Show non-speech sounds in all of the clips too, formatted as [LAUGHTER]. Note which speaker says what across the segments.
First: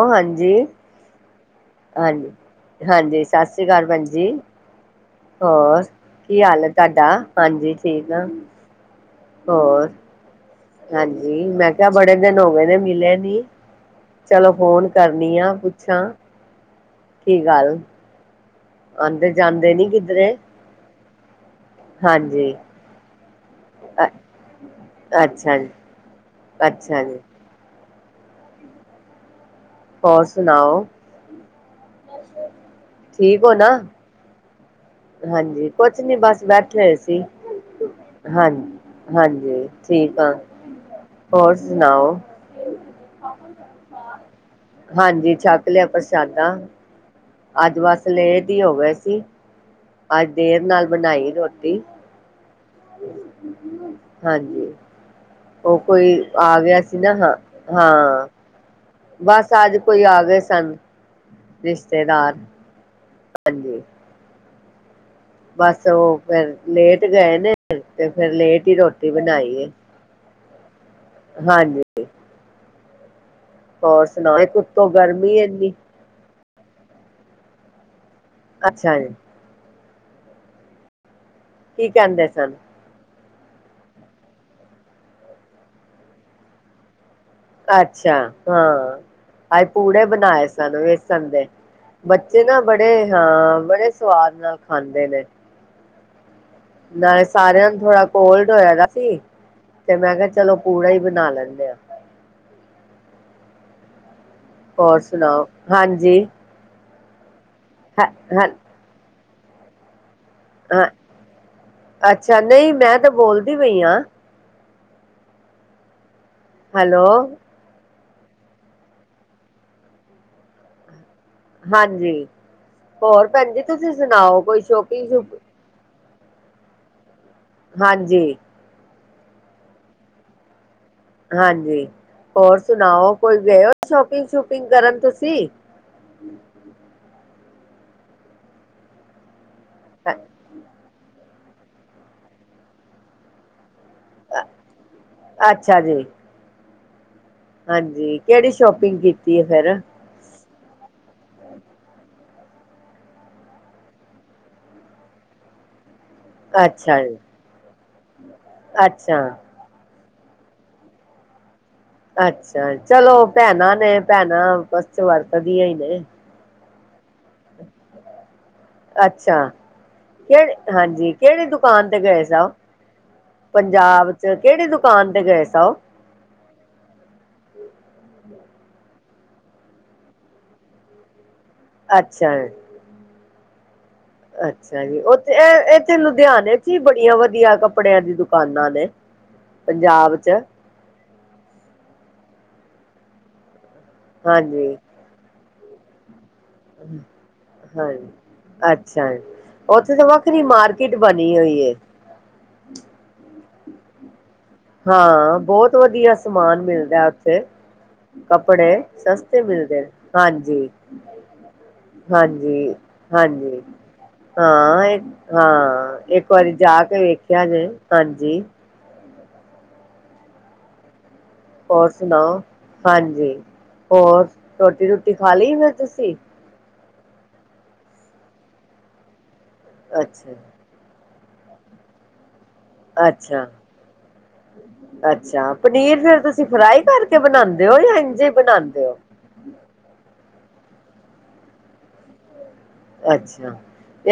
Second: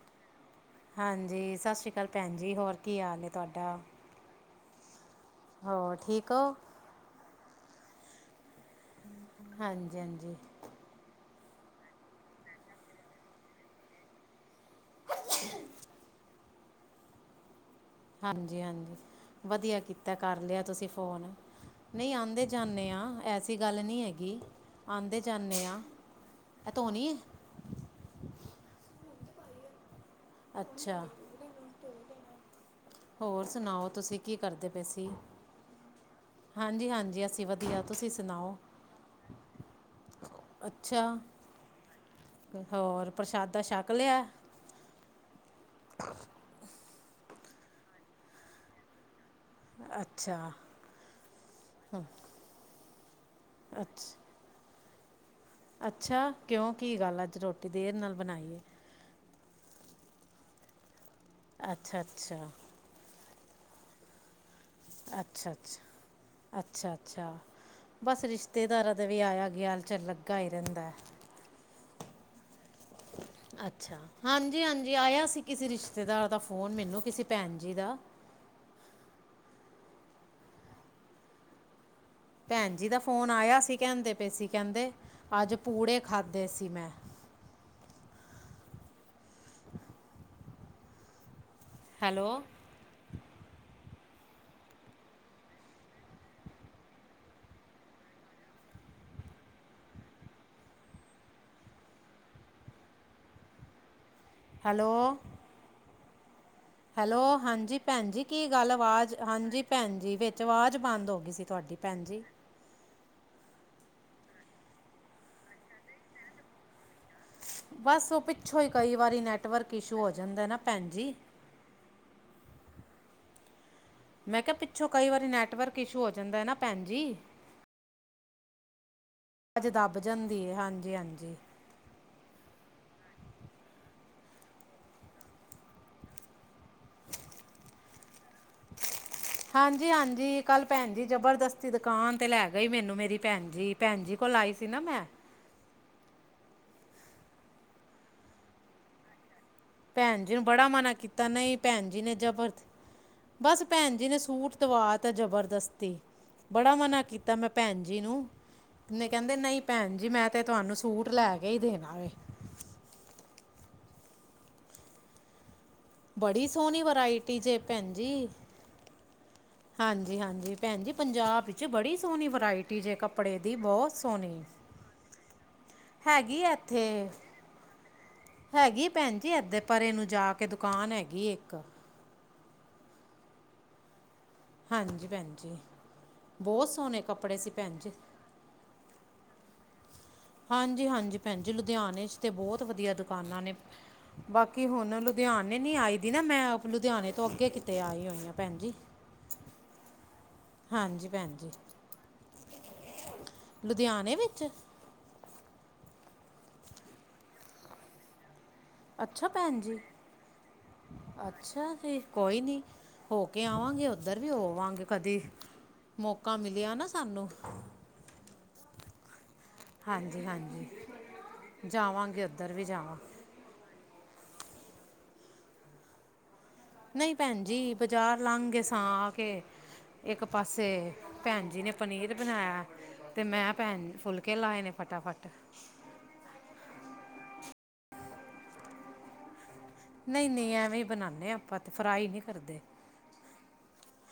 Speaker 1: ਉਹ ਹਾਂਜੀ।
Speaker 2: ਹਾਂਜੀ, ਸਤਿ ਸ੍ਰੀ ਅਕਾਲ
Speaker 1: ਹਾਂਜੀ
Speaker 2: ਭੈਣ ਜੀ, ਹੋਰ ਕੀ
Speaker 1: ਹਾਂਜੀ
Speaker 2: ਹਾਲ
Speaker 1: ਸਤਿ ਸ੍ਰੀ
Speaker 2: ਤੁਹਾਡਾ?
Speaker 1: ਅਕਾਲ ਭੈਣ ਜੀ ਹੋਰ
Speaker 2: ਠੀਕ ਹੋ
Speaker 1: ਕੀ ਹਾਲ ਹੈ ਤੁਹਾਡਾ? ਹਾਂਜੀ। [UNINTELLIGIBLE] ਹੋਰ
Speaker 2: ਹਾਂਜੀ- ਹਾਂਜੀ।
Speaker 1: ਹਾਂਜੀ ਮੈਂ ਕਿਹਾ ਬੜੇ ਦਿਨ ਹੋ ਗਏ ਨੇ ਮਿਲੇ ਨੀ ਚਲੋ ਫੋਨ ਕਰਨੀ ਆ ਪੁੱਛਾਂ‌। ਕੀ ਗੱਲ।
Speaker 2: ਹਾਂਜੀ,
Speaker 1: ਆਉਂਦੇ ਜਾਂਦੇ
Speaker 2: ਵਧੀਆ
Speaker 1: ਨੀ
Speaker 2: ਕੀਤਾ
Speaker 1: ਕਿਧਰੇ
Speaker 2: ਕਰ ਲਿਆ ਤੁਸੀਂ। ਫੋਨ ਨਹੀਂ, ਆਉਂਦੇ
Speaker 1: ਹਾਂਜੀ
Speaker 2: ਜਾਂਦੇ ਹਾਂ, ਐਸੀ ਗੱਲ ਨਹੀਂ
Speaker 1: ਅ
Speaker 2: ਹੈਗੀ ਆਂਦੇ
Speaker 1: ਅੱਛਾ
Speaker 2: ਜਾਂਦੇ
Speaker 1: ਜੀ
Speaker 2: ਹਾਂ, ਇਹ
Speaker 1: ਅੱਛਾ
Speaker 2: ਧੋਨੀ ਹੈ।
Speaker 1: ਜੀ ਹੋਰ ਸੁਣਾਓ
Speaker 2: ਅੱਛਾ, ਹੋਰ
Speaker 1: ਠੀਕ ਹੋ ਨਾ
Speaker 2: ਸੁਣਾਓ ਤੁਸੀਂ ਕੀ ਕਰਦੇ? ਪਏ ਸੀ
Speaker 1: ਹਾਂਜੀ, ਕੁਛ ਨੀ ਬਸ
Speaker 2: ਹਾਂਜੀ
Speaker 1: ਬੈਠੇ ਸੀ,
Speaker 2: ਹਾਂਜੀ ਅਸੀਂ ਵਧੀਆ ਤੁਸੀਂ
Speaker 1: ਹਾਂ,
Speaker 2: ਸੁਣਾਓ
Speaker 1: ਹਾਂਜੀ, ਠੀਕ ਆ।
Speaker 2: ਅੱਛਾ,
Speaker 1: ਹੋਰ ਸੁਣਾਓ
Speaker 2: ਹੋਰ ਪ੍ਰਸ਼ਾਦਾ ਸ਼ਕ ਲਿਆ।
Speaker 1: [INAUDIBLE] ਛੱਕ ਲਿਆ ਪ੍ਰਸ਼ਾਦਾ। ਅੱਜ ਬਸ ਲੇਟ ਹੋਗੇ ਸੀ। ਅੱਜ
Speaker 2: ਅੱਛਾ
Speaker 1: ਦੇਰ ਨਾਲ ਬਣਾਈ ਰੋਟੀ।
Speaker 2: ਅੱਛ
Speaker 1: ਹਾਂ। ਹਾਂਜੀ। ਉਹ ਕੋਈ
Speaker 2: ਅੱਛਾ,
Speaker 1: ਆ
Speaker 2: ਕਿਉਂ
Speaker 1: ਗਿਆ
Speaker 2: ਕੀ
Speaker 1: ਸੀ ਨਾ
Speaker 2: ਗੱਲ
Speaker 1: ਹਾਂ
Speaker 2: ਅੱਜ ਰੋਟੀ ਦੇਰ ਨਾਲ
Speaker 1: ਹਾਂ
Speaker 2: ਬਣਾਈਏ।
Speaker 1: ਬਸ ਅੱਜ ਕੋਈ ਆ ਗਏ ਸਨ।
Speaker 2: ਅੱਛਾ-
Speaker 1: ਰਿਸ਼ਤੇਦਾਰ
Speaker 2: ਅੱਛਾ।
Speaker 1: ਹਾਂਜੀ
Speaker 2: ਅੱਛਾ
Speaker 1: ਬਸ ਉਹ ਫਿਰ
Speaker 2: ਅੱਛਾ ਅੱਛਾ
Speaker 1: ਲੇਟ
Speaker 2: ਅੱਛਾ
Speaker 1: ਗਏ ਨੇ, ਤੇ
Speaker 2: ਬਸ
Speaker 1: ਫਿਰ ਲੇਟ ਹੀ ਰੋਟੀ ਬਣਾਈ ਹੈ‌।
Speaker 2: ਗਾਈ ਰਹਿੰਦਾ।
Speaker 1: ਹਾਂਜੀ।
Speaker 2: ਅੱਛਾ,
Speaker 1: ਹੋਰ ਸੁਣਾਓ ਇੱਕ ਉੱਤੋਂ
Speaker 2: ਹਾਂਜੀ-ਹਾਂਜੀ, ਆਇਆ
Speaker 1: ਗਰਮੀ
Speaker 2: ਸੀ ਕਿਸੇ
Speaker 1: ਇੰਨੀ
Speaker 2: ਰਿਸ਼ਤੇਦਾਰ ਦਾ ਫੋ ਫੋਨ ਮੈਨੂੰ ਕਿਸੇ ਭੈਣ ਜੀ ਦਾ।
Speaker 1: ਅੱਛਾ ਜੀ। ਕੀ ਕਹਿੰਦੇ ਸਨ।
Speaker 2: ਫ਼ੋਨ ਆਇਆ ਸੀ, ਕਹਿੰਦੇ ਪੇ ਸੀ ਕਹਿੰਦੇ ਅੱਜ ਪੂੜੇ ਖਾਧੇ ਸੀ ਮੈਂ।
Speaker 1: ਅੱਛਾ, ਹਾਂ, ਅੱਜ ਪੂੜੇ ਬਣਾਏ ਸਨ ਵੇਸਨ ਦੇ।
Speaker 2: ਹੈਲੋ
Speaker 1: ਬੱਚੇ ਨਾ ਬੜੇ ਹਾਂ, ਬੜੇ ਸਵਾਦ ਨਾਲ ਖਾਂਦੇ ਨੇ। ਨਾਲੇ ਸਾਰਿਆਂ ਨੂੰ ਥੋੜਾ ਕੋਲਡ ਹੋਇਆ ਸੀ, ਤੇ ਮੈਂ ਕਿਹਾ ਚਲੋ ਪੂੜਾ ਹੀ ਬਣਾ ਲੈਂਦੇ ਆ।
Speaker 2: ਹੈਲੋ
Speaker 1: ਹੋਰ ਸੁਣਾਓ, ਹਾਂਜੀ। ਜੀ।
Speaker 2: ਹੈਲੋ, ਹਾਂਜੀ। ਜੀ ਭੈਣ ਜੀ, ਕੀ ਗੱਲ ਅਵਾਜ਼ ਹਾਂਜੀ ਭੈਣ ਜੀ ਵਿੱਚ ਅਵਾਜ਼
Speaker 1: ਹਾਂ
Speaker 2: ਬੰਦ ਹੋ ਗਈ ਸੀ ਤੁਹਾਡੀ ਭੈਣ ਜੀ।
Speaker 1: ਅੱਛਾ ਨਹੀਂ ਮੈਂ ਤਾਂ ਬੋਲਦੀ ਪਈ ਆ। ਹੈਲੋ।
Speaker 2: ਬਸ ਉਹ ਪਿੱਛੋਂ ਹੀ ਕਈ ਵਾਰੀ ਨੈਟਵਰਕ ਇਸ਼ੂ ਹੋ ਜਾਂਦਾ ਨਾ ਭੈਣ ਜੀ।
Speaker 1: ਹਾਂਜੀ, ਹੋਰ ਭੈਣ ਜੀ। ਤੁਸੀਂ ਸੁਣਾਓ,
Speaker 2: ਮੈਂ ਕਿਹਾ
Speaker 1: ਕੋਈ
Speaker 2: ਪਿੱਛੋਂ ਕਈ
Speaker 1: ਸ਼ੋਪੀਗ
Speaker 2: ਵਾਰੀ ਨੈਟਵਰਕ ਇਸ਼ੂ ਹੋ ਜਾਂਦਾ ਨਾ ਭੈਣ ਜੀ।
Speaker 1: ਹਾਂਜੀ।
Speaker 2: ਵਾਜ ਦੱਬ ਜਾਂਦੀ ਐ, ਹਾਂਜੀ।
Speaker 1: ਹਾਂਜੀ। ਹੋਰ ਸੁਣਾਓ, ਕੋਈ ਗਏ ਹੋ ਸ਼ੋਪਿੰਗ- ਸ਼ੂਪਿੰਗ ਕਰਨ ਤੁਸੀਂ।
Speaker 2: [UNINTELLIGIBLE] ਹਾਂਜੀ-ਹਾਂਜੀ ਕੱਲ ਭੈਣ ਜੀ ਜਬਰ ਦਸਤੀ ਦੁਕਾਨ ਤੇ ਲੈ ਗਈ, ਮੈਨੂੰ ਮੇਰੀ ਭੈਣ ਜੀ। ਭੈਣ ਜੀ ਕੋਲ ਆਈ ਸੀ ਨਾ ਮੈਂ
Speaker 1: ਅੱਛਾ ਜੀ। ਹਾਂਜੀ, ਕਿਹੜੀ ਸ਼ੋਪਿੰਗ ਕੀਤੀ? ਹੈ ਫਿਰ
Speaker 2: ਭੈਣ ਜੀ ਨੂੰ ਬੜਾ ਮਨਾ ਕੀਤਾ ਤਾਂ ਨਈ ਭੈਨ ਜੀ ਨੇ ਜਬਰਤ ਬੱਸ ਭੈਨਜੀ ਨੇ ਸੂਟ ਦਵਾਤੈ ਜਬਰਜਸਤੀ। ਬੜਾ
Speaker 1: ਅੱਛਾ
Speaker 2: ਮਨਾ
Speaker 1: ਜੀ
Speaker 2: ਕੀਤਾ ਮੈਂ ਭੈਨ ਜੀ ਨੂੰ, ਨੇ
Speaker 1: ਅੱਛਾ
Speaker 2: ਕਹਿੰਦੇ ਨਹੀਂ ਭੈਨ ਜੀ ਮੈਂ ਤੇ ਤੁਆਨੂੰ ਸੂਟ ਲੈ ਕੇ ਹੀ ਦੇਣਾ ਵੇ
Speaker 1: ਅੱਛਾ, ਚਲੋ ਭੈਨਾਂ ਨੇ ਭੈਨਾਂ ਆਪਸਚ ਵਰਤਨ ਦਿਆਂ ਈ ਨੇ
Speaker 2: ਸੋਨੀ ਵਰਾਈ ਟੀ ਜੇ ਭੈਨ ਜੀ।
Speaker 1: ਅੱਛਾ
Speaker 2: ਹਾਂਜੀ, ਹਾਂਜੀ
Speaker 1: ਕਿਹੜੇ
Speaker 2: ਭੈਨ ਜੀ
Speaker 1: ਹਾਂਜੀ
Speaker 2: ਪੰਜਾਬ
Speaker 1: ਕਿਹੜੀ
Speaker 2: ਵਿਚ
Speaker 1: ਦੁਕਾਨ
Speaker 2: ਬੜੀ
Speaker 1: ਤੇ ਗਏ
Speaker 2: ਸੋਨੀ
Speaker 1: ਸੋ
Speaker 2: ਵਰਾਇਟੀ ਜੇ ਕੱਪੜੇ ਦੀ ਬੋਤ
Speaker 1: ਪੰਜਾਬ ਚ
Speaker 2: ਸੋਨੀ,
Speaker 1: ਕਿਹੜੀ ਦੁਕਾਨ ਤੇ ਗਏ ਸੋ
Speaker 2: ਹੈਗੀ ਐਥੇ ਹੈਗੀ ਭੈਨ ਜੀ ਏਦੇ ਪਰੇ ਨੂੰ ਜਾ ਕੇ ਦੁਕਾਨ ਹੈਗੀ ਏਕ।
Speaker 1: ਅੱਛਾ। ਅੱਛਾ ਜੀ।
Speaker 2: ਹਾਂਜੀ ਭੈਣ
Speaker 1: ਓਥੇ ਐ
Speaker 2: ਜੀ
Speaker 1: ਐ ਤੇ ਲੁਦੇਆਨੇ
Speaker 2: ਬਹੁਤ
Speaker 1: ਚ ਹੀ
Speaker 2: ਸੋਹਣੇ
Speaker 1: ਬੜੀਆਂ
Speaker 2: ਕੱਪੜੇ ਸੀ
Speaker 1: ਵਦੀਆ
Speaker 2: ਭੈਣ ਜੀ
Speaker 1: ਕੱਪੜੇਆਂ ਦੀ ਦੁਕਾਨਾਂ ਨੇ। ਪੰਜਾਬ ਚ
Speaker 2: ਹਾਂਜੀ, ਹਾਂਜੀ। ਭੈਨ ਜੀ ਲੁਦੇਆਨ ਚ ਤੇ ਬੋਤ ਵਦੀਆ ਦੁਕਾਨਾਂ ਨੇ। ਬਾਕੀ
Speaker 1: ਹਾਂਜੀ
Speaker 2: ਹੁਨ ਲੁਦੇਆ ਨਈ, ਨਈ ਆਈ ਦੀ ਨਾ ਮੈਂ ਆਪ ਲੁਦੇਆਣੇ ਤੋਂ, ਅੱਗੇ ਕਿਤੇ ਆਈ
Speaker 1: ਹਾਂਜੀ
Speaker 2: ਹੋਈ ਆਂ ਭੈਨ ਜੀ।
Speaker 1: ਪੂਰੀ ਮਾਰਕਿਟ
Speaker 2: ਹਾਂਜੀ
Speaker 1: ਬਨੀ
Speaker 2: ਭੈਣ ਜੀ
Speaker 1: ਹੋਈ ਏ।
Speaker 2: ਲੁਧੇਆਨੇ ਵਿੱਚ?
Speaker 1: ਹਾਂ, ਬੋਤ ਵਦੀਆ ਸਮਾਨ ਮਿਲਦੈ ਓਥੇ। ਕੱਪੜੇ,
Speaker 2: ਅੱਛਾ
Speaker 1: ਸਸਤੇ
Speaker 2: ਭੈਣ ਜੀ।
Speaker 1: ਮਿਲਦੇ ਨੇ। ਹਾਂਜੀ,
Speaker 2: ਅੱਛਾ ਜੀ ਕੋਈ ਨਹੀਂ
Speaker 1: ਹਾਂਜੀ,
Speaker 2: ਹੋ ਕੇ
Speaker 1: ਹਾਂਜੀ
Speaker 2: ਆਵਾਂਗੇ ਉੱਧਰ ਵੀ ਹੋਵਾਂਗੇ
Speaker 1: ਹਾਂ-
Speaker 2: ਕਦੀ
Speaker 1: ਹਾਂ ਇੱਕ
Speaker 2: ਮੌਕਾ
Speaker 1: ਵਾਰੀ
Speaker 2: ਮਿਲਿਆ
Speaker 1: ਜਾ
Speaker 2: ਨਾ
Speaker 1: ਕੇ
Speaker 2: ਸਾਨੂੰ
Speaker 1: ਵੇਖਿਆ ਜੇ, ਹਾਂਜੀ।
Speaker 2: ਹਾਂਜੀ, ਹਾਂਜੀ।
Speaker 1: ਹੋਰ
Speaker 2: ਜਾਵਾਂਗੇ
Speaker 1: ਸੁਨਾਓ,
Speaker 2: ਉੱਧਰ ਵੀ ਜਾਵਾਂਗੇ
Speaker 1: ਹਾਂਜੀ। ਹੋਰ ਰੋਟੀ- ਰੁਟੀ ਖਾ ਲੀ ਫੇਰ ਤੁਸੀ?
Speaker 2: ਨਹੀਂ ਭੈਨ ਜੀ, ਬਜਾਰ ਲੰਗ ਗੇ ਸਾਂ ਆ ਕੇ ਏਕ
Speaker 1: ਅੱਛਾ,
Speaker 2: ਪਾਸੇ ਭੈਨ ਜੀ ਨੇ ਪਨੀਰ ਬਨਾਏਆ
Speaker 1: ਅੱਛਾ,
Speaker 2: ਨੇ ਫਟਾਫਟ
Speaker 1: ਅੱਛਾ ਪਨੀਰ ਫੇਰ ਤੁਸੀਂ ਫਰਾਈ ਕਰਕੇ ਬਨਾਂਦੇ ਦੇ ਹੋ? ਜਾਂ ਇੰਜੇ ਬਨਾਂਦੇ ਓ।
Speaker 2: ਨਈ, ਨਈ ਐਵੇਂ ਈ ਬਨਾਨੇ ਆ। ਆਪਾਂ ਤੇ ਫਰਾਈ ਨਈ ਕਰਦੇ।
Speaker 1: ਅੱਛਾ,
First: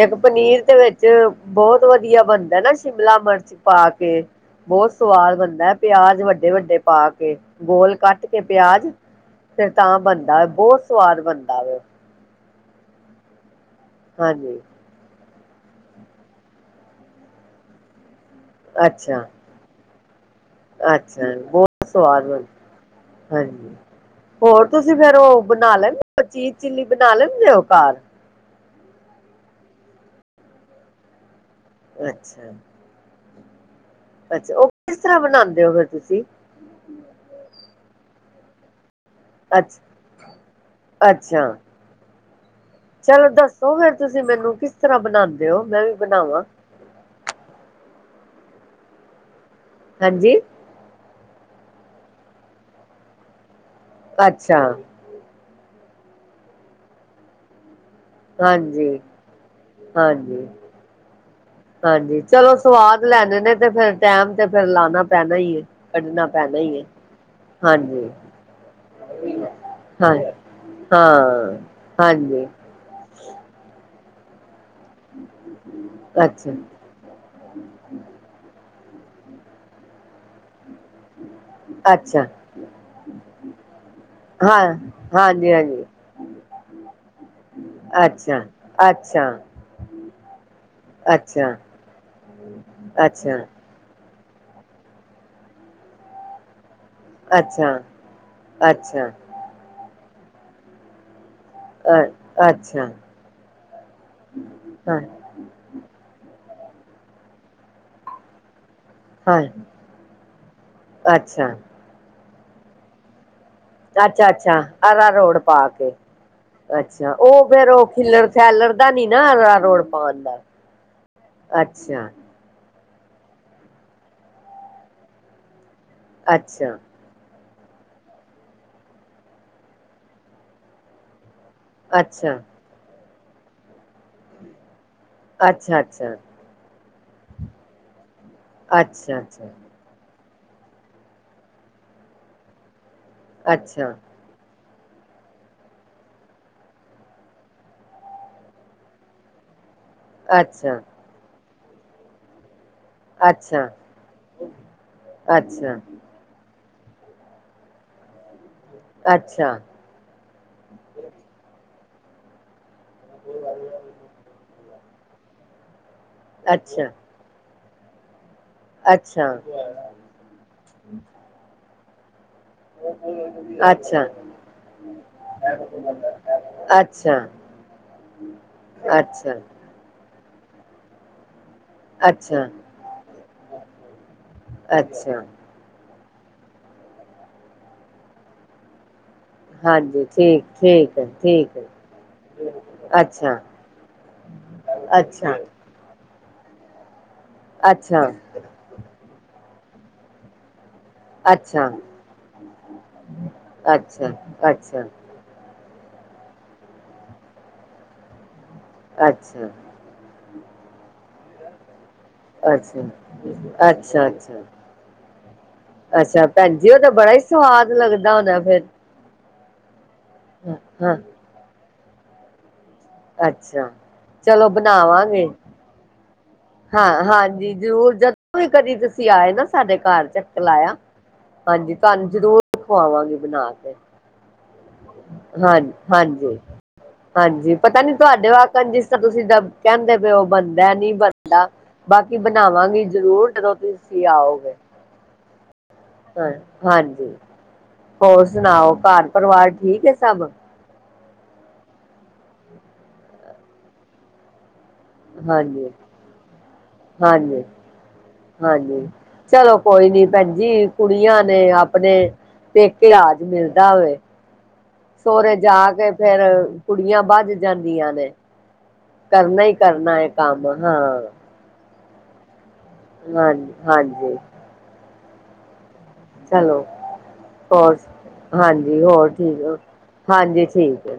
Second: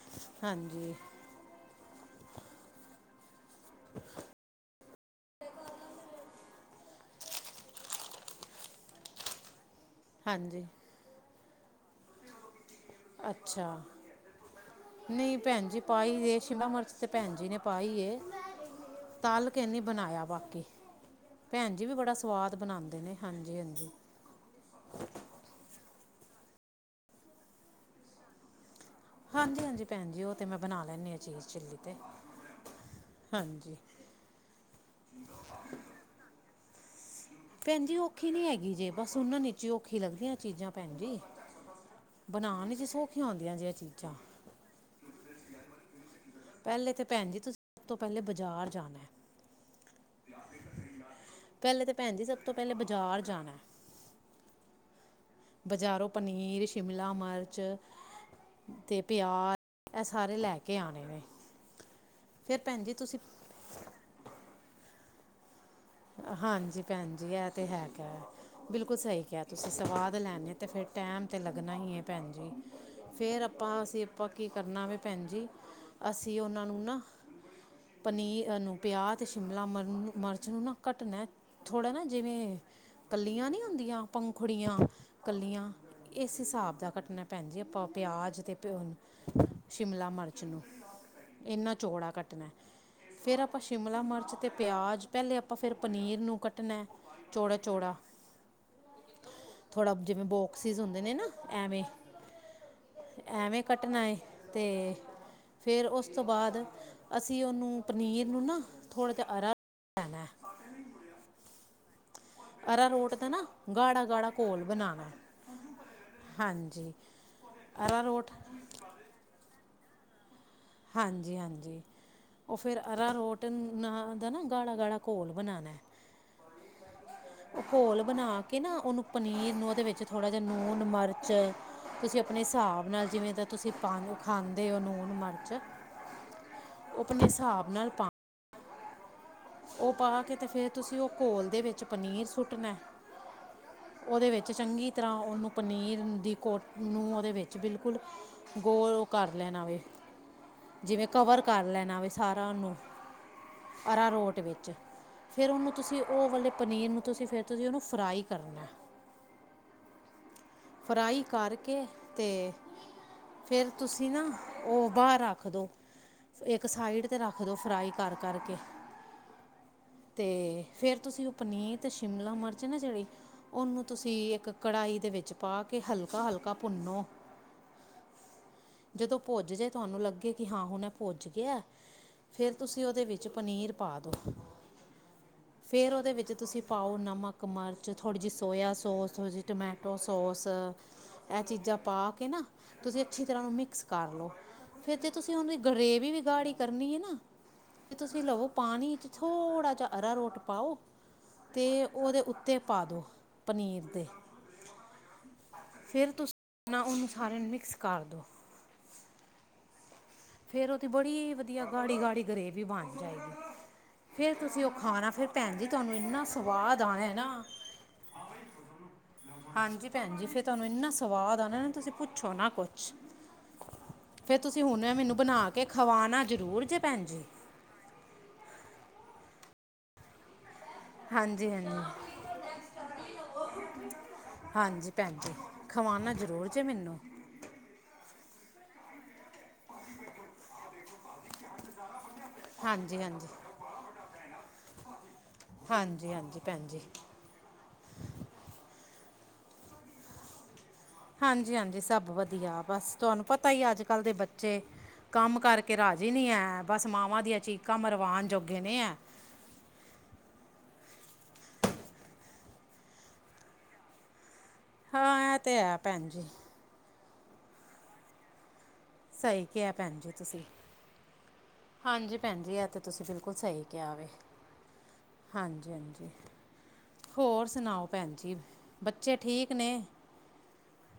Speaker 1: ਏਕ ਪਨੀਰ ਦੇ
Speaker 2: ਹਾਂਜੀ
Speaker 1: ਵਿੱਚ ਬੋਤ ਵਦੀਆ ਬਨਦੈ ਨਾ ਸ਼ਿਮਲਾ ਮਰਚ ਪਾ ਕੇ, ਬੋਤ ਸਵਾਦ ਬਨਦਾ ਐ ਪੇਆਜ ਵੱਡਾ ਵਡੇ- ਵੱਡੇ ਪਾ ਕੇ, ਗੋਲ ਕੱਟ ਕੇ ਪਿਆਜ ਫਿਰ ਤਾਂ ਬਣਦਾ
Speaker 2: ਹਾਂਜੀ
Speaker 1: ਬਹੁਤ ਸਵਾਦ ਬਣਦਾ। [INAUDIBLE]
Speaker 2: ਅੱਛਾ।
Speaker 1: ਹਾਂਜੀ।
Speaker 2: ਨਹੀਂ ਭੈਣ ਜੀ, ਪਾਈ ਇਹ ਸ਼ਿਮਲਾ ਮਿਰਚ ਭੈਣ ਜੀ ਨੇ ਪਾਈ ਹੈ।
Speaker 1: ਅੱਛਾ-ਅੱਛਾ,
Speaker 2: ਬਾਕੀ ਭੈਣ ਜੀ
Speaker 1: ਬਹੁਤ
Speaker 2: ਵੀ ਬੜਾ
Speaker 1: ਸਵਾਦ ਬਣ,
Speaker 2: ਬਣਾਉਂਦੇ ਨੇ
Speaker 1: ਹਾਂਜੀ ਹੋਰ ਤੁਸੀਂ ਫੇਰ ਉਹ ਬਣਾ ਲੈਦੇ ਚੀਜ਼ ਚਿੱਲੀ ਬਣਾ ਲੈਣਦੇ ਉਹ ਘਰ।
Speaker 2: ਹਾਂਜੀ-ਹਾਂਜੀ ਭੈਣ ਜੀ, ਉਹ ਤੇ ਮੈਂ ਬਣਾ ਲੈਂਦੀ ਆ ਚੀਜ਼ ਚਿੱਲੀ ਤੇ।
Speaker 1: ਅੱਛਾ
Speaker 2: ਹਾਂਜੀ।
Speaker 1: ਅੱਛਾ, ਉਹ ਕਿਸ ਤਰ੍ਹਾਂ ਬਣਾਉਂਦੇ ਹੋ ਫਿਰ ਤੁਸੀਂ। ਹਮ।
Speaker 2: ਉਖੀ ਨਹੀਂ ਹੈਗੀ ਜੇ। ਬਸ ਸੁਣਨ ਵਿੱਚ ਹੀ
Speaker 1: ਅੱਛ,
Speaker 2: ਔਖੀ ਲੱਗਦੀਆਂ ਚੀਜ਼ਾਂ ਭੈਣ ਜੀ
Speaker 1: ਅੱਛਾ,
Speaker 2: ਬਣਾਉਣ ਵਿੱਚ ਸੌਖੀਆਂ
Speaker 1: ਚਲੋ
Speaker 2: ਹੁੰਦੀਆਂ ਜੇ ਇਹ
Speaker 1: ਦੱਸੋ ਫੇਰ
Speaker 2: ਚੀਜ਼ਾਂ
Speaker 1: ਤੁਸੀਂ ਮੈਨੂੰ ਕਿਸ ਤਰ੍ਹਾਂ ਬਣਾਉਦੇ ਹੋ, ਮੈਂ ਵੀ ਬਣਾਵਾਂ।
Speaker 2: ਪਹਿਲੇ ਤੇ ਭੈਣ ਜੀ ਤੁਸੀਂ ਸਭ ਤੋਂ ਪਹਿਲੇ ਬਾਜ਼ਾਰ ਜਾਣਾ।
Speaker 1: ਹਾਂਜੀ।
Speaker 2: ਪਹਿਲੇ ਤਾਂ ਭੈਣ ਜੀ ਸਭ ਤੋਂ ਪਹਿਲੇ, ਬਜ਼ਾਰ ਜਾਣਾ।
Speaker 1: ਅੱਛਾ।
Speaker 2: ਬਜ਼ਾਰੋਂ ਪਨੀਰ ਸ਼ਿਮਲਾ ਮਿਰਚ
Speaker 1: ਹਾਂਜੀ
Speaker 2: ਤੇ ਪਿਆਜ ਇਹ ਸਾਰੇ
Speaker 1: ਹਾਂਜੀ
Speaker 2: ਲੈ ਕੇ ਆਣੇ ਨੇ।
Speaker 1: ਹਾਂਜੀ, ਚਲੋ
Speaker 2: ਫਿਰ ਭੈਣ ਜੀ
Speaker 1: ਸਵਾਦ
Speaker 2: ਤੁਸੀਂ
Speaker 1: ਲੈਣੇ ਨੇ ਤੇ ਫਿਰ ਟੈਮ ਤੇ ਫੇਰ ਲਾਣਾ ਪੇਣਾ
Speaker 2: ਹਾਂਜੀ ਭੈਣ ਜੀ ਇਹ ਤਾਂ ਹੈ,
Speaker 1: ਹਾਂਜੀ
Speaker 2: ਬਿਲਕੁਲ ਸਹੀ ਕਿਹਾ ਤੁਸੀਂ
Speaker 1: ਹਾਂ
Speaker 2: ਸਵਾਦ ਲੈਣੇ ਤੇ ਫਿਰ ਟਾਈਮ ਤਾਂ
Speaker 1: ਹਾਂ
Speaker 2: ਲੱਗਣਾ ਹੀ ਹੈ ਭੈਣ
Speaker 1: ਹਾਂਜੀ
Speaker 2: ਜੀ ਫੇਰ ਆਪਾਂ ਅਸੀਂ ਪੱਕੀ ਕਰਨਾ ਵ ਭੈਣ ਜੀ, ਅਸੀਂ
Speaker 1: ਅੱਛਾ
Speaker 2: ਉਹਨਾਂ ਨੂੰ ਨਾ ਪਨੀਰ ਨੂੰ ਪਿਆਜ ਅਤੇ ਸ਼ਿਮਲਾ ਮਰਚ ਨੂੰ ਨਾ ਕੱਟਣਾ, ਥੋੜ੍ਹਾ ਨਾ
Speaker 1: ਅੱਛਾ
Speaker 2: ਜਿਵੇਂ ਕੱਲੀਆਂ ਨਹੀਂ ਹੁੰਦੀਆਂ
Speaker 1: ਹਾਂ
Speaker 2: ਪੰਖੜੀਆਂ
Speaker 1: ਹਾਂਜੀ
Speaker 2: ਕੱਲੀਆਂ
Speaker 1: ਹਾਂਜੀ
Speaker 2: ਇਸ ਹਿਸਾਬ ਦਾ ਕੱਟਣਾ ਭੈਣ ਜੀ ਆਪਾਂ,
Speaker 1: ਅੱਛਾ
Speaker 2: ਪਿਆਜ਼ ਅਤੇ
Speaker 1: ਅੱਛਾ
Speaker 2: ਸ਼ਿਮਲਾ ਮਿਰਚ ਨੂੰ
Speaker 1: ਅੱਛਾ
Speaker 2: ਇਨਾ ਚੌੜਾ ਕੱਟਣਾ,
Speaker 1: ਅੱਛਾ
Speaker 2: ਫਿਰ ਆਪਾਂ ਸ਼ਿਮਲਾ ਮਿਰਚ ਤੇ ਪਿਆਜ ਪਹਿਲੇ ਆਪਾਂ ਫਿਰ ਪਨੀਰ ਨੂੰ ਕੱਟਣਾ। ਚੌੜਾ
Speaker 1: ਅੱਛਾ-
Speaker 2: ਚੌੜਾ
Speaker 1: ਅੱਛਾ।
Speaker 2: ਥੋੜ੍ਹਾ ਜਿਵੇਂ ਬੋਕਸਿਸ ਹੁੰਦੇ ਨੇ ਨਾ। ਐਵੇਂ,
Speaker 1: ਅ ਅੱਛਾ
Speaker 2: ਐਵੇਂ ਕੱਟਣਾ ਹੈ ਤੇ
Speaker 1: ਹਾਂ
Speaker 2: ਫੇਰ ਉਸ ਤੋਂ ਬਾਅਦ ਅਸੀਂ ਉਹਨੂੰ ਪਨੀਰ ਨੂੰ ਨਾ ਥੋੜ੍ਹਾ ਜਿਹਾ
Speaker 1: ਹਾਂ
Speaker 2: ਅਰਣ ਲੈਣਾ ਹੈ।
Speaker 1: ਅੱਛਾ!
Speaker 2: ਅਰਾਰੋਟ ਦਾ ਨਾ ਗਾੜਾ ਗਾੜਾ
Speaker 1: ਅੱਛਾ-ਅੱਛਾ
Speaker 2: ਘੋਲ
Speaker 1: ਅਰਾ
Speaker 2: ਬਣਾਉਣਾ
Speaker 1: ਰੋਡ ਪਾ ਕੇ
Speaker 2: ਹਾਂਜੀ
Speaker 1: ਅੱਛਾ ਉਹ ਫੇਰ ਉਹ ਖਿਲੜ
Speaker 2: ਅਰਾਰੋਟ
Speaker 1: ਸੈਲੜ ਦਾ ਨੀ ਨਾ ਅਰਾ ਰੋਡ ਬਦਾ
Speaker 2: ਹਾਂਜੀ-ਹਾਂਜੀ। ਫਿਰ ਅਰਾ ਰੋਟ ਨ ਦਾ ਨਾ ਗਾੜਾ-ਗਾੜਾ ਘੋਲ ਬਣਾਉਣਾ।
Speaker 1: ਅੱਛਾ।
Speaker 2: ਘੋਲ ਬਣਾ ਕੇ ਨਾ ਉਹਨੂੰ ਪਨੀਰ ਨੂੰ ਉਹਦੇ ਵਿੱਚ ਥੋੜਾ ਜਿਹਾ ਲੂਣ ਮਿਰਚ। ਤੁਸੀਂ
Speaker 1: ਅੱਛਾ
Speaker 2: ਆਪਣੇ ਹਿਸਾਬ ਨਾਲ। ਜਿਵੇਂ ਤਾਂ ਤੁਸੀਂ ਪਾ ਉਹ ਖਾਂਦੇ ਹੋ ਲੂਣ
Speaker 1: ਅੱਛਾ-ਅੱਛਾ।
Speaker 2: ਉਹ ਆਪਣੇ ਹਿਸਾਬ ਨਾਲ ਪਾ।
Speaker 1: ਅੱਛਾ- ਅੱਛਾ।
Speaker 2: ਉਹ ਪਾ ਕੇ ਤੇ ਫੇਰ ਤੁਸੀਂ ਉਹ ਘੋਲ ਦੇ ਵਿੱਚ ਪਨੀਰ ਸੁੱਟਣਾ।
Speaker 1: ਅੱਛਾ ਅੱਛਾ
Speaker 2: ਉਹਦੇ ਵਿੱਚ ਚੰਗੀ ਤਰ੍ਹਾਂ ਉਹਨੂੰ ਪਨੀਰ ਦੀ ਕੋਟ ਨੂੰ ਉਹਦੇ ਵਿੱਚ ਬਿਲਕੁਲ ਗੋਲ ਕਰ ਲੈਣਾ ਆਵੇ।
Speaker 1: ਅੱਛਾ‌।
Speaker 2: ਕਰ ਲੈਣਾ ਵੈ ਸਾਰਾ ਉਹਨੂੰ
Speaker 1: ਅੱਛਾ!
Speaker 2: ਅਰਾਰੋਟ ਵਿੱਚ ਫੇਰ ਉਹਨੂੰ
Speaker 1: ਅੱਛਾ
Speaker 2: ਤੁਸੀਂ ਉਹ ਵਾਲੇ ਪਨੀਰ ਨੂੰ ਤੁਸੀਂ ਫਿਰ ਤੁਸੀਂ ਉਹਨੂੰ ਫਰਾਈ ਕਰਨਾ।
Speaker 1: ਅੱਛਾ!
Speaker 2: ਫਰਾਈ ਕਰਕੇ ਤੇ ਫੇਰ ਤੁਸੀਂ ਨਾ ਉਹ ਬਾਹਰ ਰੱਖ ਦਿਓ। ਇੱਕ
Speaker 1: ਅੱਛਾ
Speaker 2: ਸਾਈਡ ਤੇ ਰੱਖ ਕਦੋਂ ਫਰਾਈ ਕਰਕੇ ਕਰਕੇ,
Speaker 1: ਅੱਛਾ
Speaker 2: ਤੇ ਫੇਰ ਤੁਸੀਂ ਉਹ ਪਨੀਰ ਸ਼ਿਮਲਾ ਮਰ ਨਾ ਜਿਹੜੀ ਉਹਨੂੰ
Speaker 1: ਅੱਛਾ
Speaker 2: ਤੁਸੀਂ ਇੱਕ ਕੜਾਹੀ ਦੇ ਵਿੱਚ ਪਾ ਕੇ ਹਲਕਾ- ਹਲਕਾ ਭੁੰਨੋ,
Speaker 1: ਅੱਛਾ
Speaker 2: ਜਦੋਂ
Speaker 1: ਅੱਛਾ
Speaker 2: ਪੁੱਜ ਜੇ ਤੁਹਾਨੂੰ ਲੱਗੇ ਕਿ ਹਾਂ ਹੁਣੇ ਪੁੱਜ ਗਿਆ।
Speaker 1: ਅੱਛਾ
Speaker 2: ਫੇਰ ਤੁਸੀਂ ਉਹਦੇ ਵਿੱਚ ਪਨੀਰ ਪਾ ਦੋ,
Speaker 1: ਅੱਛਾ
Speaker 2: ਫੇਰ ਉਹਦੇ ਵਿੱਚ ਤੁਸੀਂ ਪਾਓ ਨਮਕ ਮਿਰਚ ਥੋੜ੍ਹੀ ਜਿਹੀ ਸੋਇਆ ਸੋਸ। ਸੋਸੋ ਟਮੈਟੋ
Speaker 1: ਹਾਂਜੀ ਠੀਕ
Speaker 2: ਠੋਸ
Speaker 1: ਠੀਕ ਹੈ
Speaker 2: ਇਹ
Speaker 1: ਠੀਕ ਹੈ
Speaker 2: ਚੀਜ਼ਾਂ ਪਾ ਕੇ ਨਾ ਤੁਸੀਂ ਅੱਛੀ
Speaker 1: ਅੱਛਾ
Speaker 2: ਤਰ੍ਹਾਂ ਉਹ ਨੂੰ ਮਿਕਸ ਕਰਲੋ ਫੇਰ ਤੇ
Speaker 1: ਅੱਛਾ
Speaker 2: ਤੁਸੀਂ ਗਰੇਵ। ਗਰੇਵੀ ਵੀ ਗਾੜੀ ਕਰਨੀ ਹੈ ਨਾ? ਤੇ
Speaker 1: ਅੱਛਾ
Speaker 2: ਤੁਸੀਂ ਲਵੋ ਪਾਣੀ 'ਚ ਥੋੜ੍ਹੇ। ਥੋੜਾ ਜਿਹਾ ਅਰਾ ਰੋਟ ਪਾਓ।
Speaker 1: ਅੱਛਾ
Speaker 2: ਤੇ
Speaker 1: ਅੱਛਾ
Speaker 2: ਉਹਦੇ ਉੱਤੇ ਪਾ ਦਿਉ ਪਨੀਰ ਦੇ।
Speaker 1: ਅੱਛਾ ਅੱਛਾ
Speaker 2: ਫਿਰ ਤੁਸੀਂ ਆਪਣਾ ਇਹਨੂੰ ਸਾਰੇ ਨੂੰ ਮਿਕਸ ਕਰ ਦਿਉ।
Speaker 1: ਅੱਛਾ।
Speaker 2: ਫੇਰ ਉਹਦੀ ਬੜੀ ਵਧੀਆ। ਗਾੜੀ-ਗਾੜੀ ਗਰੇਵੀ
Speaker 1: ਅੱਛਾ
Speaker 2: ਬਣ ਜਾਏਗੀ
Speaker 1: ਅੱਛਾ
Speaker 2: ਫਿਰ
Speaker 1: ਅੱਛਾ
Speaker 2: ਤੁਸੀਂ ਉਹ ਖਾਣਾ ਫਿਰ ਭੈਣ ਜੀ ਤੁਹਾਨੂੰ ਇੰਨਾ
Speaker 1: ਅੱਛਾ ਭੈਣ ਜੀ ਉਹ
Speaker 2: ਸਵਾਦ
Speaker 1: ਤਾਂ
Speaker 2: ਆਣਾ
Speaker 1: ਬੜਾ
Speaker 2: ਹੈ
Speaker 1: ਹੀ
Speaker 2: ਨਾ
Speaker 1: ਸਵਾਦ ਲੱਗਦਾ ਹੋਣਾ ਫਿਰ?
Speaker 2: ਹਾਂਜੀ। ਭੈਣ ਜੀ ਫਿਰ ਤੁਹਾਨੂੰ ਇੰਨਾ
Speaker 1: ਹਾਂ
Speaker 2: ਸਵਾਦ ਆ ਨਾ। ਤੁਸੀਂ ਪੁੱਛੋ ਨਾ ਕੁੱਛ।
Speaker 1: ਅੱਛਾ ਚਲੋ ਬਣਾਵਾਂਗੇ।
Speaker 2: ਆਕੇ ਖਵਾਨਣਾ।
Speaker 1: ਹਾਂ, ਹਾਂਜੀ, ਜ਼ਰੂਰ ਜਦੋਂ ਵੀ ਕਦੀ ਤੁਸੀਂ ਆਏ ਨਾ ਸਾਡੇ ਘਰ ਚੱਕਰ ਲਾਇਆ। ਹਾਂਜੀ, ਤੁਹਾਨੂੰ ਜ਼ਰੂਰ ਖਵਾਵਾਂਗੇ ਬਣਾ ਕੇ
Speaker 2: ਹਾਂਜੀ ਭੈਣ ਜੀ
Speaker 1: ਹਾਂ
Speaker 2: ਖਵਾਣਾ
Speaker 1: ਹਾਂਜੀ-
Speaker 2: ਜ਼ਰੂਰ ਜੇ ਮੈਨੂੰ
Speaker 1: ਹਾਂਜੀ ਪਤਾ ਨੀ ਤੁਹਾਡੇ ਵਕ ਜਿਸਦਾ ਤੁਸੀਂ ਦੱਸਦੇ ਕਹਿੰਦੇ ਪਏ ਹੋ ਬਣਦਾ ਨਹੀਂ। ਲਾ ਬਾਕੀ ਬਣਾਵਾਂਗੀ
Speaker 2: ਹਾਂਜੀ ਹਾਂਜੀ
Speaker 1: ਜਰੂਰ ਜਦੋਂ ਤੁਸੀਂ ਆਓਗੇ।
Speaker 2: ਹਾਂਜੀ
Speaker 1: ਹੂੰ,
Speaker 2: ਹਾਂਜੀ ਭੈਣ ਜੀ
Speaker 1: ਹਾਂਜੀ, ਹੋਰ ਸੁਣਾਓ ਘਰ ਪਰਿਵਾਰ ਠੀਕ ਹੈ ਸਭ?
Speaker 2: ਹਾਂਜੀ-ਹਾਂਜੀ, ਸਭ ਵਧੀਆ ਬਸ ਤੁਹਾਨੂੰ ਪਤਾ ਹੀ ਅੱਜ ਕੱਲ ਦੇ ਬੱਚੇ। ਕੰਮ
Speaker 1: ਹਾਂਜੀ
Speaker 2: ਕਰਕੇ ਰਾਜ਼ੀ ਨਹੀਂ ਹੈ, ਬਸ ਮਾਵਾਂ ਦੀਆਂ
Speaker 1: ਹਾਂਜੀ
Speaker 2: ਚੀਕਾਂ ਮਰਵਾਨ ਜੋਗੇ ਨੇ
Speaker 1: ਹਾਂਜੀ
Speaker 2: ਹੈ।
Speaker 1: ਚਲੋ ਕੋਈ ਨੀ ਭੈਣ ਜੀ ਕੁੜੀਆਂ ਨੇ ਆਪਣੇ ਪੇਕੇ ਰਾਜ ਮਿਲਦਾ ਹੋਵੇ।
Speaker 2: ਹਾਂ
Speaker 1: ਸਹੁਰੇ
Speaker 2: ਇਹ
Speaker 1: ਜਾ
Speaker 2: ਤੇ ਹੈ
Speaker 1: ਕੇ
Speaker 2: ਭੈਣ
Speaker 1: ਫੇਰ
Speaker 2: ਜੀ
Speaker 1: ਕੁੜੀਆਂ ਬਾਅਦ। ਜਾਂਦੀਆਂ ਨੇ। ਕਰਨਾ
Speaker 2: ਸਹੀ
Speaker 1: ਹੀ
Speaker 2: ਕਿਹਾ
Speaker 1: ਕਰਨਾ
Speaker 2: ਭੈਣ
Speaker 1: ਹੈ
Speaker 2: ਜੀ ਤੁਸੀਂ
Speaker 1: ਕੰਮ ਹਾਂ।
Speaker 2: ਹਾਂਜੀ ਭੈਣ ਜੀ। ਤੇ ਤੁਸੀਂ ਬਿਲਕੁਲ
Speaker 1: ਹਾਂਜੀ
Speaker 2: ਸਹੀ ਕਿਹਾ ਆਵੇ।
Speaker 1: ਹਾਂਜੀ
Speaker 2: ਹਾਂਜੀ- ਹਾਂਜੀ।
Speaker 1: ਚਲੋ, ਹੋਰ
Speaker 2: ਸੁਣਾਓ ਭੈਣ ਜੀ
Speaker 1: ਹਾਂਜੀ ਹੋਰ
Speaker 2: ਬੱਚੇ
Speaker 1: ਠੀਕ
Speaker 2: ਨੇ
Speaker 1: ਹਾਂਜੀ ਠੀਕ ਹੈ।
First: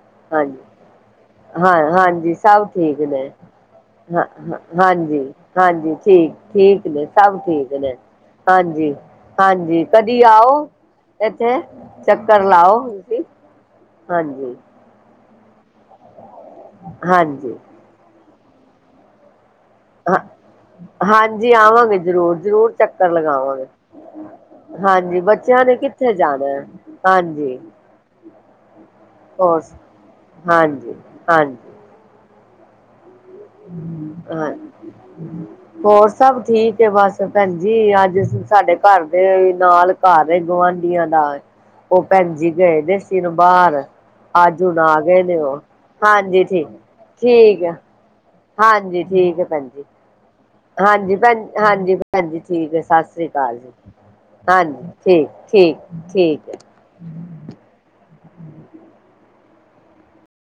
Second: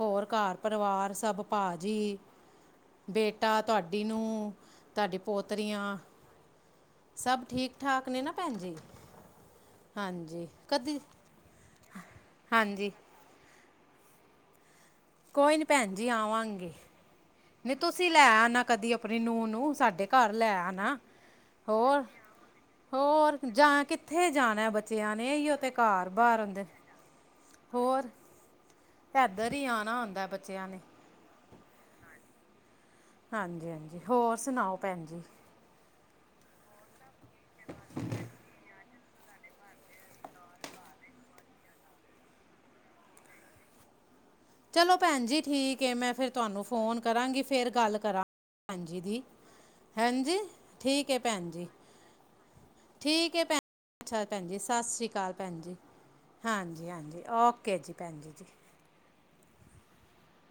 Speaker 2: ਹੋਰ ਘਰ
Speaker 1: ਹਾਂਜੀ
Speaker 2: ਪਰਿਵਾਰ ਸਭ।
Speaker 1: ਹਾਂ,
Speaker 2: ਭਾਜੀ
Speaker 1: ਹਾਂਜੀ, ਸਭ ਠੀਕ ਨੇ
Speaker 2: ਬੇਟਾ ਤੁਹਾਡੀ
Speaker 1: ਹ
Speaker 2: ਨੂੰ ਤੁਹਾਡੀ
Speaker 1: ਹਾਂਜੀ- ਹਾਂਜੀ,
Speaker 2: ਪੋਤਰੀਆਂ
Speaker 1: ਠੀਕ, ਠੀਕ ਨੇ ਸਭ ਠੀਕ ਨੇ
Speaker 2: ਠਾਕ ਨਾ ਭੈਣ ਜੀ
Speaker 1: ਹਾਂਜੀ- ਹਾਂਜੀ, ਕਦੀ
Speaker 2: ਹਾਂਜੀ
Speaker 1: ਆਓ
Speaker 2: ਕਦੀ
Speaker 1: ਇੱਥੇ ਚੱਕਰ ਲਾਓ
Speaker 2: ਹਾਂਜੀ
Speaker 1: ਤੁਸੀਂ। ਹਾਂਜੀ
Speaker 2: ਕੋਈ ਨੀ ਭੈਨ ਜੀ ਆਵਾਂਗੇ
Speaker 1: ਹਾਂਜੀ
Speaker 2: [UNINTELLIGIBLE] ਨਹੀਂ ਤੁਸੀਂ ਲੈ ਆ ਨਾ ਕਦੀ ਅਪਨੀ ਨੂੰ ਨੂੰ ਸਾਡੇ
Speaker 1: ਹਾਂ
Speaker 2: ਘਰ ਲੈ ਆ ਨਾ,
Speaker 1: ਹਾਂਜੀ ਆਵਾਂਗੇ
Speaker 2: ਹੋਰ-
Speaker 1: ਜ਼ਰੂਰ ਜ਼ਰੂਰ ਚੱਕਰ
Speaker 2: ਹੋਰ
Speaker 1: ਲਗਾਵਾਂਗੇ
Speaker 2: ਜਾ ਕਿੱਥੇ ਜਾਨਾ ਬੱਚੇਆਂ
Speaker 1: ਹਾਂਜੀ
Speaker 2: ਨੇ ਏਈਓ
Speaker 1: ਬੱਚਿਆਂ
Speaker 2: ਤੇ ਘਾਰ-
Speaker 1: ਕਿੱਥੇ
Speaker 2: ਬਾਰ
Speaker 1: ਜਾਣਾ
Speaker 2: ਹੋਂਦੇਨ
Speaker 1: ਹੈ ਹਾਂਜੀ
Speaker 2: ਹੋਰ ਏਦਰ
Speaker 1: ਹੋਰ
Speaker 2: ਈ ਆਨਾ ਹੁੰਦੈ ਬੱਚੇਆਂ ਨੇ।
Speaker 1: ਹਾਂਜੀ ਹਾਂਜੀ
Speaker 2: ਹਾਂਜੀ, ਹਾਂਜੀ ਹੋਰ
Speaker 1: ਹਾਂ
Speaker 2: ਸੁਨਾਓ ਭੈਨ ਜੀ
Speaker 1: ਹੋਰ ਸਭ ਠੀਕ ਏ ਬਸ ਭੈਨਜੀ ਅੱਜ ਅਸੀ ਸਾਡੇ ਘਰਦੇ ਨਾਲ਼ ਘਰ ਏ ਗੁਵਾਂਡੀਆਂ ਦਾ, ਓ ਭੈਨਜੀ ਗਏ ਦੇ ਸੀਨ ਬਾਰ
Speaker 2: ਚਲੋ ਭੈਨ ਜੀ ਠੀਕ ਐ, ਮੈਂ ਫੇਰ
Speaker 1: ਹਾਂਜੀ
Speaker 2: ਤੁਹਾਨੂੰ
Speaker 1: ਠੀਕ
Speaker 2: ਫੋਨ ਕਰਾਂਗੀ
Speaker 1: ਠੀਕ
Speaker 2: ਫੇਰ
Speaker 1: ਹੈ
Speaker 2: ਗੱਲ ਕਰਾਂ ਭੈਣ ਜੀ
Speaker 1: ਹਾਂਜੀ
Speaker 2: ਦੀ
Speaker 1: ਠੀਕ ਐ ਭੈਨ ਜੀ
Speaker 2: ਹਾਂਜੀ ਠੀਕ
Speaker 1: ਹਾਂਜੀ
Speaker 2: ਹੈ
Speaker 1: ਭੈਂਜੀ,
Speaker 2: ਭੈਣ ਜੀ
Speaker 1: ਹਾਂਜੀ ਭੈਂਜੀ, ਠੀਕ ਐ ਸਾਸ ਸ੍ਰੀ
Speaker 2: ਠੀਕ ਹੈ
Speaker 1: ਕਾਲ
Speaker 2: ਭੈਣ
Speaker 1: ਜੀ
Speaker 2: ਅੱਛਾ ਭੈਣ ਜੀ ਸਤਿ
Speaker 1: ਹਾਂਜੀ
Speaker 2: ਸ਼੍ਰੀ ਅਕਾਲ ਭੈਣ ਜੀ
Speaker 1: ਠੀਕ-ਠੀਕ ਠੀਕ ਐ
Speaker 2: ਹਾਂਜੀ ਹਾਂਜੀ [UNINTELLIGIBLE]